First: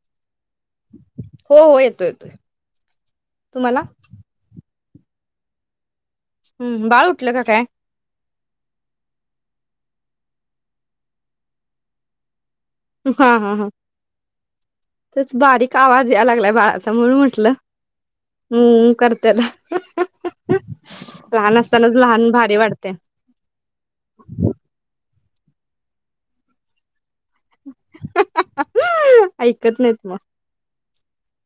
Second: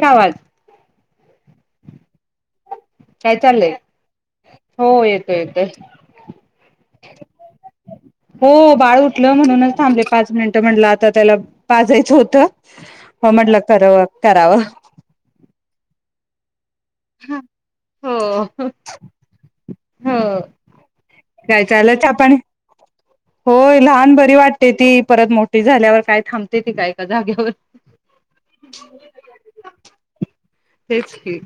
काय आवाज. हो हो येतो येतोय. काय चाललंय? तुम्हाला हो येतो येतोय. हम्म बाळ उठलं का काय? हो बाळ उठलं म्हणूनच थांबले पाच मिनिट म्हटलं आता त्याला पाजायचं होतं. हा हो हा म्हटलं हा कराव करावं. तेच बारीक आवाज या लागलाय बाळाचा. म्हणून म्हटलं हो हम्म करतेल. हो काय असतानाच झालं चहा लहान पाणी? भारी वाटते होय लहान बरी वाटते ती. परत मोठी झाल्यावर काय थांबते ती काय. जाग्यावर ऐकत नाहीत मग तेच की,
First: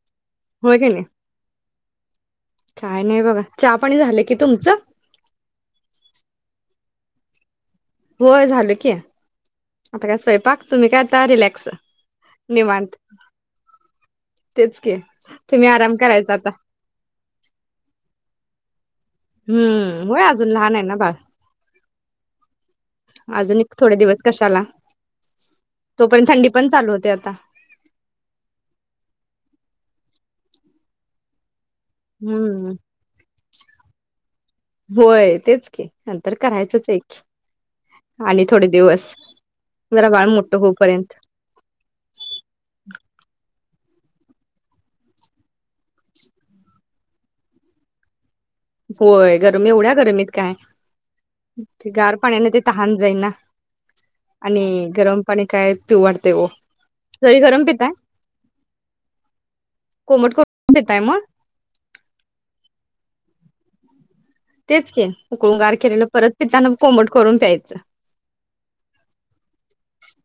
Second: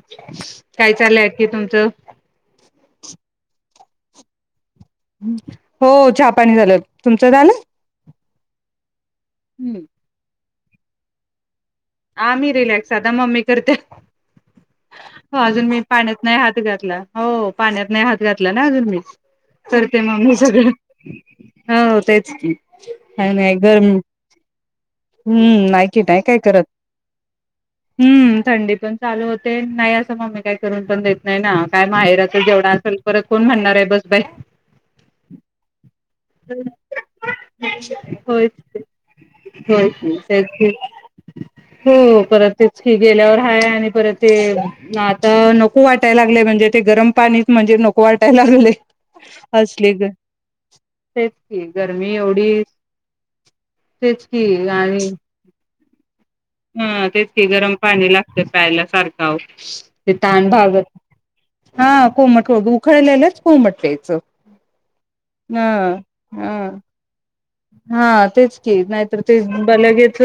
होय की काय नाही चालय आणखी तुमचं? काय नाही बघा चहा पाणी झाले की तुमचं? हो चहापाणी झालं. तुमचं झालं? होय झालं की. हम्म आता काय स्वयंपाक? तुम्ही काय आता रिलॅक्स. हा मी रिलॅक्स निवांत आता मम्मी करते. तेच की अजून तुम्ही मी आराम पाण्यात करायचा नाही आता हात घातला हो पाण्यात नाही हात घातला ना अजून मी करते हम्म होय मम्मी अजून सगळ लहान आहे ना बाळ हो ते [unintelligible] अजून एक थोडे दिवस कशाला? हम्म नाही कि नाही तोपर्यंत काय थंडी करत पण चालू होते आता हम्म थंडी पण चालू होते नाही. मम्मी काय करून पण देत नाही ना, काय माहेराच जेवढा हम्म असेल परत कोण म्हणणार आहे बस बाई होय तेचकी नंतर करायचंच आहे कीआणि थोडे दिवस. हु हु जरा हो बाळ मोठं तेचकी होऊपर्यंत हो परत तेचकी गेल्यावर हाय आणि परत ते आता नको वाटायला लागले म्हणजे ते गरम पाणीत म्हणजे नको वाट होय गरमी एवढ्या गरमीत काय तेच की गरमी गार पाण्याने ते एवढी तहान जाई ना. आणि [unintelligible] गरम पाणी काय पिऊ वाटते हो हम्म तेत जरी ते गरम पिताय पाणी लागतं प्यायला सारख औव ते कोमट तहान करून भागत पिताय मग ह कोमट उखळलेलच कोमट प्यायच. तेच के उकळूनं गार केलेलं परत हा. पिताना कोमट करून प्याय- हा तेच की नाहीतर ते बलगेत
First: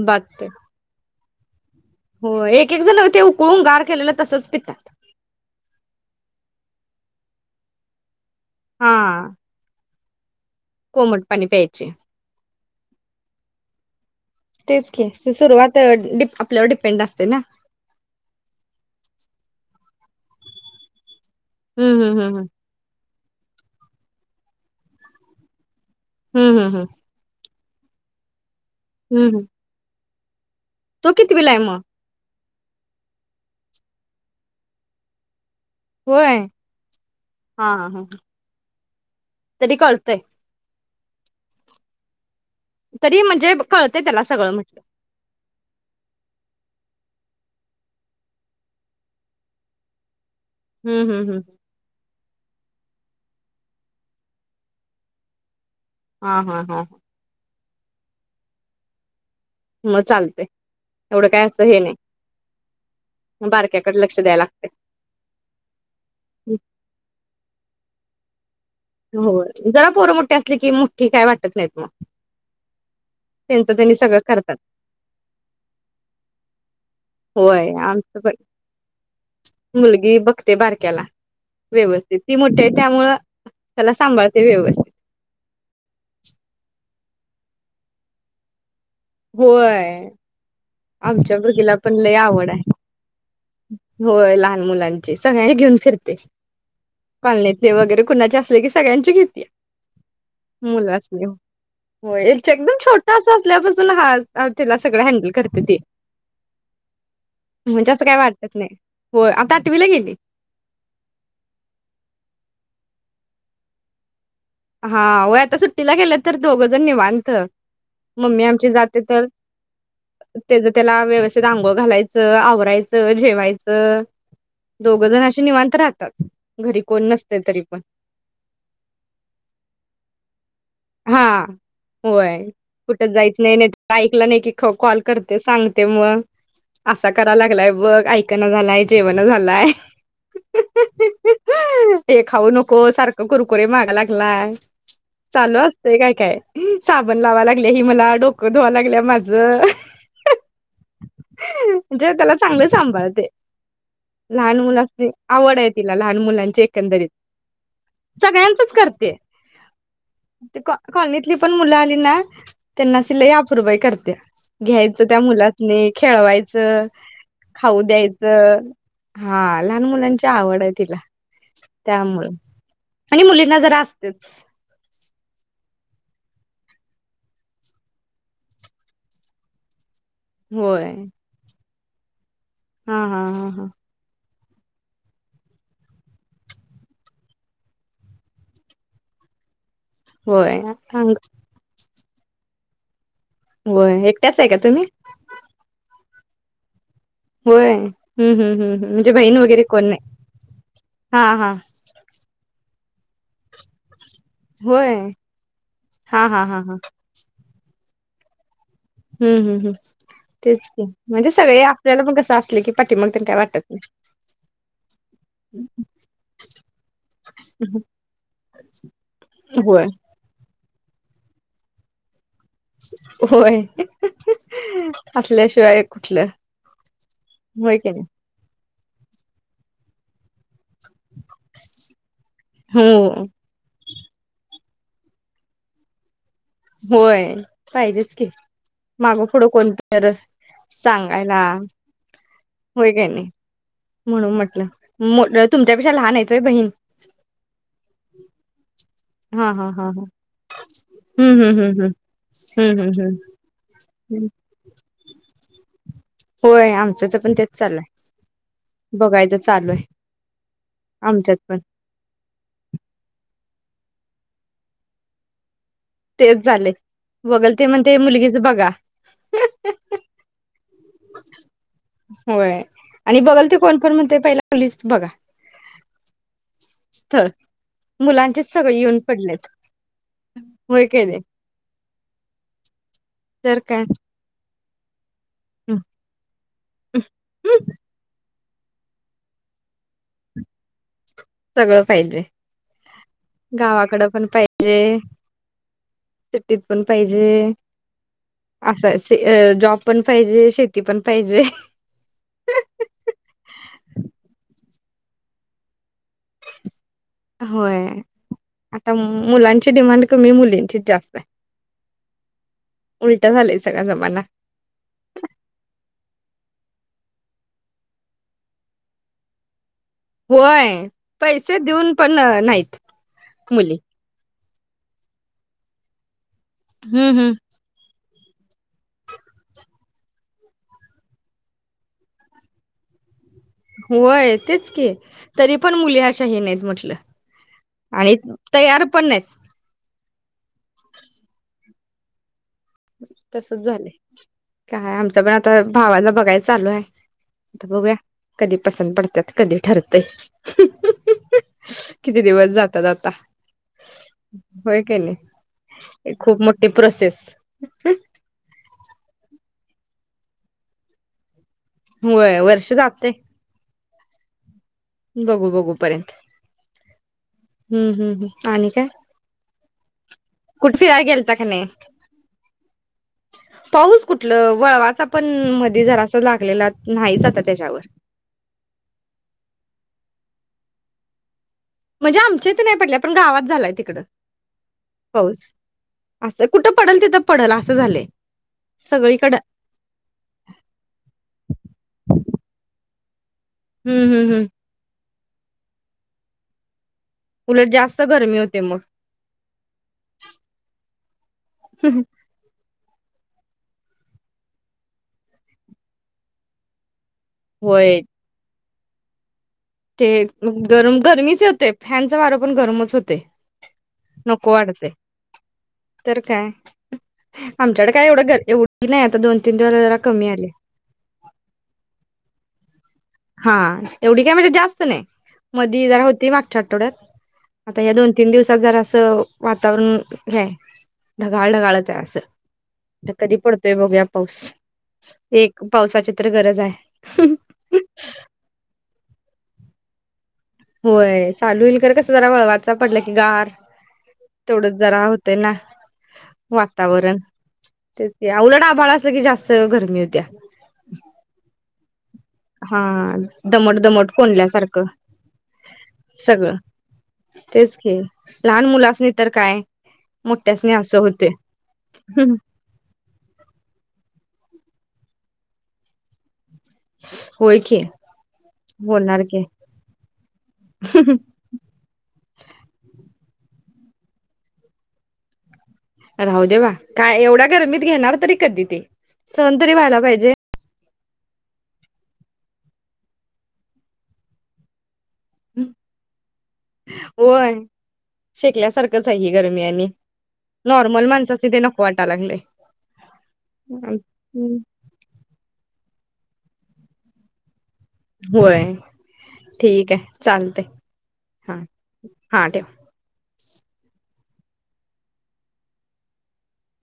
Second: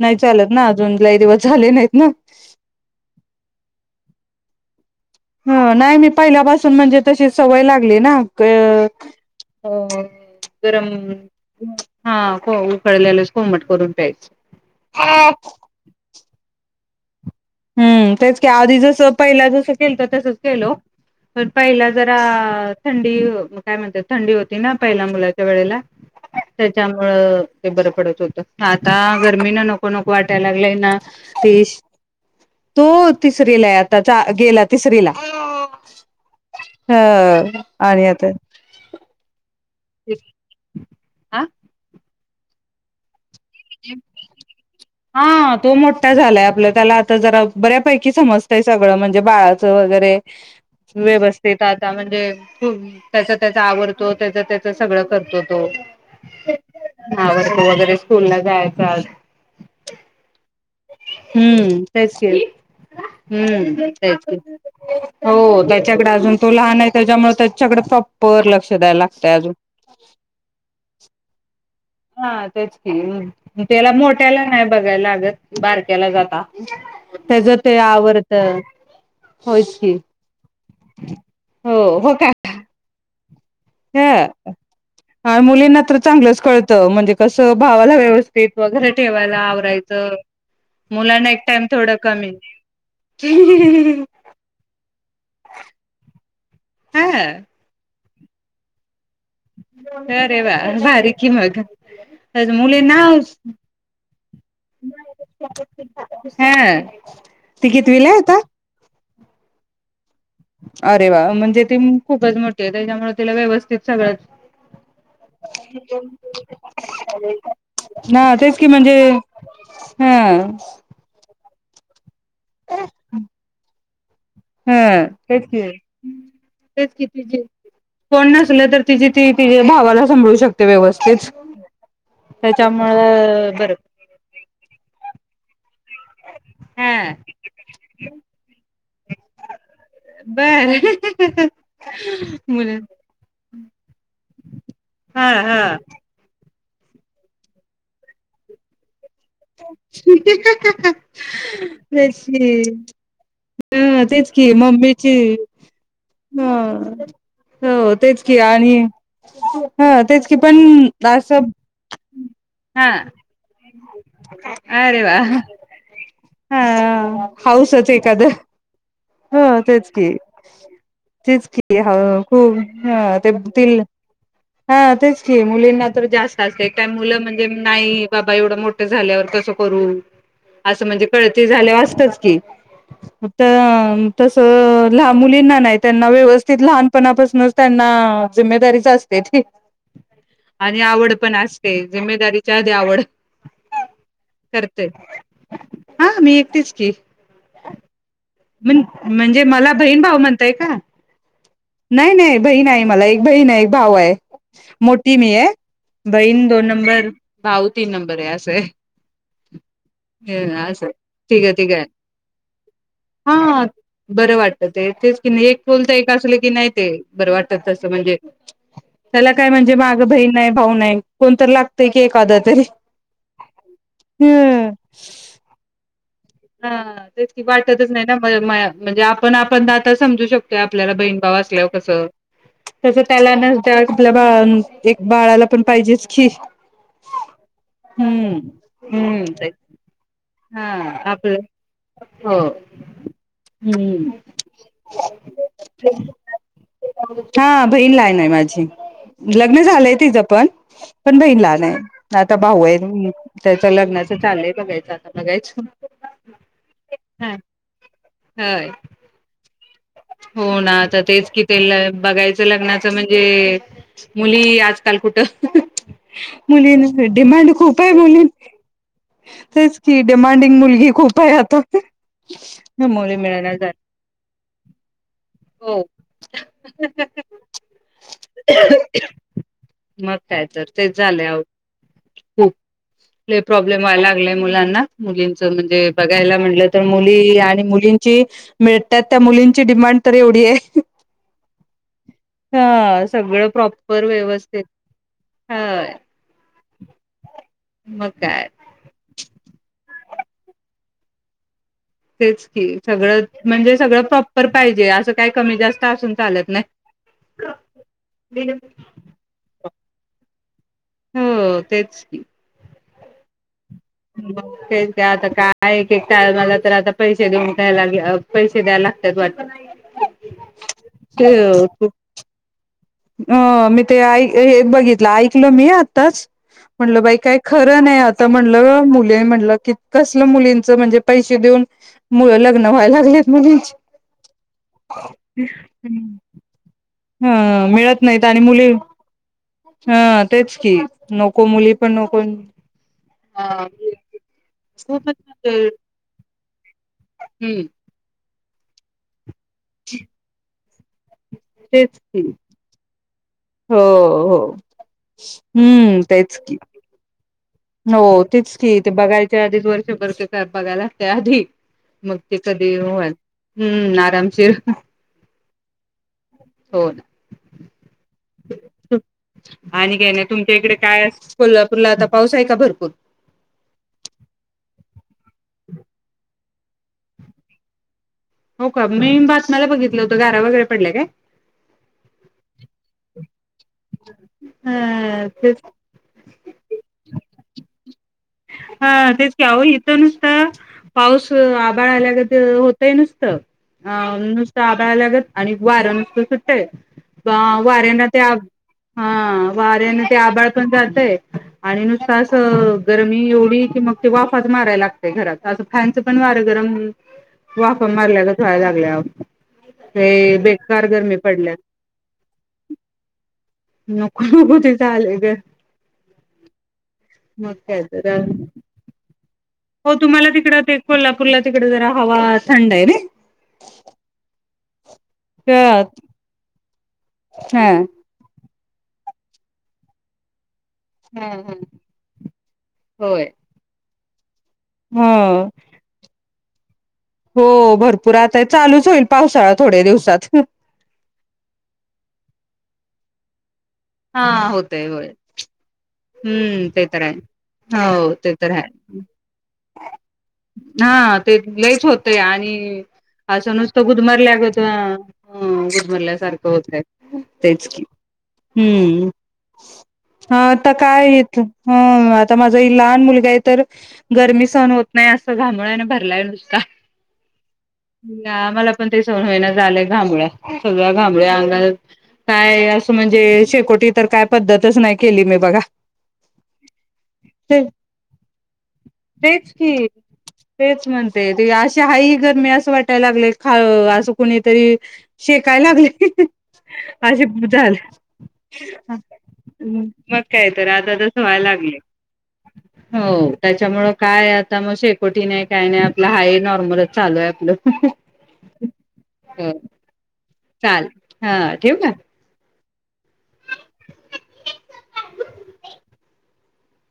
नाही बात चालत ना अजून. लय दिवस झाले नाहीत. ना. हो एक एक जण ते उकळून गार केलेलं तसच पित. ह नाही मी पहिल्यापासून म्हणजे तशी सवय लागली ना, हा. अ गरम कोमट पाणी प्यायचे हा खो पहील्या नेच कोमट करून प्यायचं. तेच की सुरुवात अ डिप आपल्यावर डिप पिंड असते ना? हम्म, तेच की आधी जसं पहिला जसं केलतं तसच केलं हो. प पहिला हम्म जरा हम्म हम्म थंडी हो काय म्हणतात थंडी होती ना पहिल्या मुलाच्या वेळेला. हम्म हम्म हम्म त्याच्यामुळं ते बरं पडत होतं. आता हम्म हम्म गरमी न नको नको त्या लागलाय ना तो कितवीला आहे मग तीस् तो, तिसरीला आय आता चा गेला तिसरी ला. होय हां हा आणि आता. कळतय. आं. तरी म्हण् हां तो मोट्टा झालाय आपलं त्याला तर जरा बऱ्यापैकी समजतंय सगळं म्हणजे बाळाचं वगैरे हम्म हम् हम् व्यवस्थित आता म्हणजे त्याचा, त्याचा आवरतो त्याचा, त्याच सगळं करतो तो हा, हा, हा हो वगैरे स्कूलला जायाच आज म चालतय एवढं काय असं हे हम्म नाही तेच के मग हम्म बारक्याकडे तेच लक्ष की. द्यायला लागतय हो त्याच्याकडं पर लक्ष् हो, जरा पोरं मोठ्ठी असली की मुठ्ठी काय वाटत नाहीत मग हां तेच त्यांचं तेला त्यांनी सगळं मोठ्याला करतात नाही बघाय लागत बारक्याला जाता त्याजं होय ते आमचं पण आवरतं होयच कि मुलगी बघते बारक्याला हो, हो व्यवस्थित का ती मोठी आहे त्यामुळं त्याला अ, सांभाळते व्यवस्थित अं मुलींना तर चांगलंच कळतं म्हणजे कसं भावाला व्यवस्थित वगैरे ठेवायला होय आवरायचं मुलांना आमच्या एक टाइम भगीला पण थोडं लय कमी आवड आय, होय लहान मुलांची सगळ्यां घेऊन फिरते हा [inaudible] कॉलनीतली वगैरे कुणाचे असले की सगळ्यांची घीत अरे वा भारी मुलास्नी की मग एच एकदम मुलींना छोटा असल्यापासून हाल अं तीला सगळं हँडल कर हा ती म्हणजे असं कितवीला काय हाय आता? वाटत नाही. होय आता आठवीला गेली अरे वा म्हणजे ती मू खूपच मोठी आहे त्याच्यामुळे तिला व्यवस्थित सगळंच हा वय आता सुट्टीला गेलं तर दोघं जण निवांत हा मम्मी तेच की आमची म्हणजे जाते तर हा तेज त्याला व्यवस्थित आता आंघोळ घालाय त आवरायचं जेवायचं ह दोघ जण असे तेच की निवांत राहतात. घरी तेच कोण की नसते तिची तरी पण कोण नसले तर तिजी ती तिच्या भावाला सांभाळू शकते हा व्यवस्थित होय. त्याच्यामुंळ कुठं जायच नाही नाही बर तेव्हा हा असा करा लागलाय बघ ऐकण झालाय जेवण, झालाय ह, ह, ह, बर ह, ह ते खाऊ मुलं नको, सारखं कुरकुरे मागा लाग हा हा चालू हा असतेय काय काय साबण लावाय लागल्या हि मला डोकं धुवा लागल्या माझ हा, हा, हा, हा आ म्हणजे तेच त्याला की, चांगलं सांभाळते. तेच हा की लहान मुलाची मम्मीची आवड आहे तिला लहान ह मुलांची एकंदरीत हो तेच की आणि हा तेच की पण ते कॉ कॉलनीतली असं पण मुलं आली ना, हा त्यांना असं लय अप्रूप हाय कर अरे घ्यायचं वा त्या मुलासनी खेळा हा खायचं खाऊ द्यायचं हा लहान तेच की मुलांची आवड आहे तिला तेच की हळू हळू त्यामुळं खूप हा आणि ती मुलींना तील जरा असतेच हा तेच की, मुलींना तर जास्त असते, एक टाईम मुलं म्हणजे नाही बाबा एवढं मोठं झाल्यावर कसं करू असं होय. म्हणजे कळती झाल्यावर अस तेच की, हा हा त हा हा मं तसं लान मुलींना नाय त्यांना व्यवस्थित लहानपणापासनच त्यांना जिम्मेदारीच अस तेथे होय आणि आवड अंग पण असते, जिम्मेदारी च्या आधी आवड होय एकट्याच हाय का तुम्ही करते हा मी एकटीच की, होय हम्म हम्म हम्म म्हण हम्म बहीण म्हणजे वगैरे मला कोण बहीण नाही भाऊ म्हणताय का, हा हा नाही नाही बहीण आहे. मला एक बहीण हाय भाव आहे. होय मोठी मी आहे, हा हा बहीण हा दोन हा नंबर भाऊ तीन नंबर आहे असंय हम्म हम्म हम्म तेच अ की असं म्हणजे ठीक ये सगळे ठीक ये, आपल्याला पण कसं असले की पाठी मग काय वाटत हा नाही बरं वाटत ते तेच की नाही एक कुलत एक असले की नाही ते बरं वाटत तसं म्हणजे त्याला काय म्हणजे होय माग बहीण नाय भाऊ नाही कोणतर लागतय की एक - होय ह असल्याशिवाय कुठलं हा तेच की वाटतच नाही ना मं मा हा म्हणजे आपण आपण आता समजू शक की आपल्याला बहीण भाव असल्यावर कस तस हो त्याला न जास् आपल बाळ एक बाळाला पण पाहिजेच की होय पाहिजेच की हम्म माग पुढं हम्म कोणतर हा सांगाय आपलं ला हो हुं म्हणून म्हटलं मो तुमच्यापेक्षा लहान आहेत होय बहीण हा बहीण लहान आहे माझी हा लग्न हा हा झालंय हा तीच पण पण बहीण हम्म हम्म लहान आहे. हम्म आता भाऊ हम्म हम्म आहे. हम्म त्याच लग्नाच हम्म चाललंय बघायच आता बघायच होय आमच्याच पण तेच चालूय होय बघायचं चालू आहे. हो ना आता तेच आमच्यात कि ते पण ल बघायचं लग्नाचं म्हणजे- मुली आजकाल कुठं. तेच झालंय मुलीन डिमांड बघल ते खूप आहे म्हणते मुलीन मुलगीच बघा तेच की डमांडिंग मुलगी- खूप आहे आता होय न मुली मुलांना झाल्यात. मुलीचं बघा स्थळ मुलांचेच सगळे येऊन पडलेत मग काय तर व्हय तेच कणी झालंय खूप लय तर प्रॉब्लेम काय. व्हायला लागलाय मुलांना- मुलींच म्हणजे बघायला म्हटलं तर मुली आणि मुलींची- मिळतात. त्या मुलींची डिमांड तर एवढी आहे- सगळं पाहिजे, ह सगळं गावाकड प्रॉपर पण व्यवस्थित पाहिजे, ह सिटीत पण पाहिजे, मग काय असं जॉब पण- पाहिजे, शेती पण पाहिजे. तेच की सगळं म्हणजे सगळं प्रॉपर पाहिजे असं काय कमी जास्त असून - होय आता मुलांची डिमांड कमी मुलींची जास्त आहे. हो उलट झालेय. तर काय आता काय एकेक - मला तर आता पैसे देऊन पैसे द्याय लागतात वाटत. होय ते पैसे देऊन पण नाहीत. अ मुली. मी ते आई- हेच बघितलं ऐकलं मी आत्ताच- म्हणलं हम्म बाई हम्म. काय खरं नाही आ. आता म्हणलं मुलीय म्हणलं की कसलं मुलींच म्हणजे पैसे देऊन मुल लग्न व्हायला लागले. होय तेच की तरी पण मुली अशा हे नाहीत म्हटलं. हां मिळत नाहीत आणि मुली तयार पण नाहीत हा तेच की नको मुली [unintelligible] तसच हा झाले काय आमच खूपच पण आता म्हणजे भावांना बघाय चालू आहे हम्म आता बघूया. कधी पसंत पडत्यात. कधी ठरतय. तेच [inaudible] किती की दिवस जाता जाता हो हो हम्म एक तेच खूप की. मोठी प्रोसेस. हो तेच की. ते बघायच्या आधीच वर्षभरचे का बघायला त्या आधी मग ते व्हयं वर्ष कधी जातयं. होईल हम्म आरामशीर. बघू बघू पर्यंत - हो - ना हम्म हम्म हम्म आणि काय? आणि काय नाई. तुमच्या इकडे कुठ फिराय काय गेलता का नाही? कोल्हापूरला आता पाऊस आहे का भरपूर पाऊस कुठलं वळवाचा पण मधी जरास लागलेला. नाहीच आता तेज्यावरं. हो का मी बातम्याला बघितलं होतं गारा वगैरे पडल्या काय? म्हणजे आमच्या इथ नाही पडल्या पण गावात झालाय तिकड हा पाऊस तेच असं कुठं पडल तिथं पडल असं झालंय हा तेच सगळीकडं - - की अहो इथं नुसतं ते नुस त - - अ नुसत आभाळ आल्यागत आणि वारं नुसतं सुटतय उलट वाऱ्यांन जास्त ते आब गरमी होते मग हा वाऱ्यान ते आबाळ पण जातय आणि नुसत असं - - गरमी एवढी की मग ते वाफाच माराय लागतय घरात असं फॅनचं पण वारं गरम - - वाफ - - होय मारल्यागत व्हाय लाग - - [inaudible] ते गरम गरमीच पडल्या होते फॅनच वारं पण गरमच होतय नको ते वाटतयं झालंय ग. तर काय मग आमच्याकडे काय तर एवढं एवढी नाय आता दोन तीन दिवस हो जरा कमी तुम्हाला आल्या. तिकडं ते कोल्हापूरला तिकडे जरा हवा थंड आहे ना हा तेवढी काय म्हणजे तसं नाही. हा मधी जरा होती मागच्या आ - - ठवड्यात. हा आता या दोन तीन दिवस आता जरास वातावरण हे हाय. ढगाळ हा ढगाळच हाय असं आता होय कधी पडतोय बघुया त. पाऊस. ह एक पावसाची तर गरज आहे. हो. भरपूर आता हे चालूच होईल पावसाळा थोड्या दिवसात. होय चालू होईल खरं कसं जरा वळवाचा पडलं की गार हा तेवढंच होतय जरा होय होतंय ना. हम्म ते तर वातावरण आहे तेच हो ते तर उलट आभाळा आहे असल कि जास्त गरमी होत्या. हा ते लईच होत तय हा आणि असं नुसत दमट दमट गुदमरल्या गत आ कोंडल्यासारखं अं गुदमरल्यासारखं सगळं होतय तेच की लहान हुं मुलासनी तर काय हा त मोठ्यासनी असं काय होते. इथं हुं आता माझा ही लहान मुलगा आहे तर गर्मी स सहन होत नाय असं घामोळ्यांन भरलाय नुसता. होय की नाय आम्हाला पण ते होणार सहन की होईना झालंय घामोळ्या सगळ्या घामोळ्या अंगाला काय असं म्हणजे शेकोटी तर काय पद्धतच नाय केली मी बघा राहूदे बा काय एवढा गरमीत घेणार तरी कधी ते तेच सहन तरी की व्हायला पाहिजे. तेच म्हणते ते अशी हाई ही गरमी असं वाटायला लागले खा अ असं कुणीतरी शेकाय लागले असे होय झालं शेकल्यासारखंच आहे ही गरमी आणि मग काय तर आता नॉर्मल तस व्हायला माणसासनी ते लागलय नको वाटाय लागलंय. हो त्याच्यामुळ आम- काय आता मग शेकोटी नाय काय नाय न्हाई नॉर्मलच चालू आहे आपलं. होय ठीक आहे चालतंय चाल हा ठेवू का? हा ठेवा.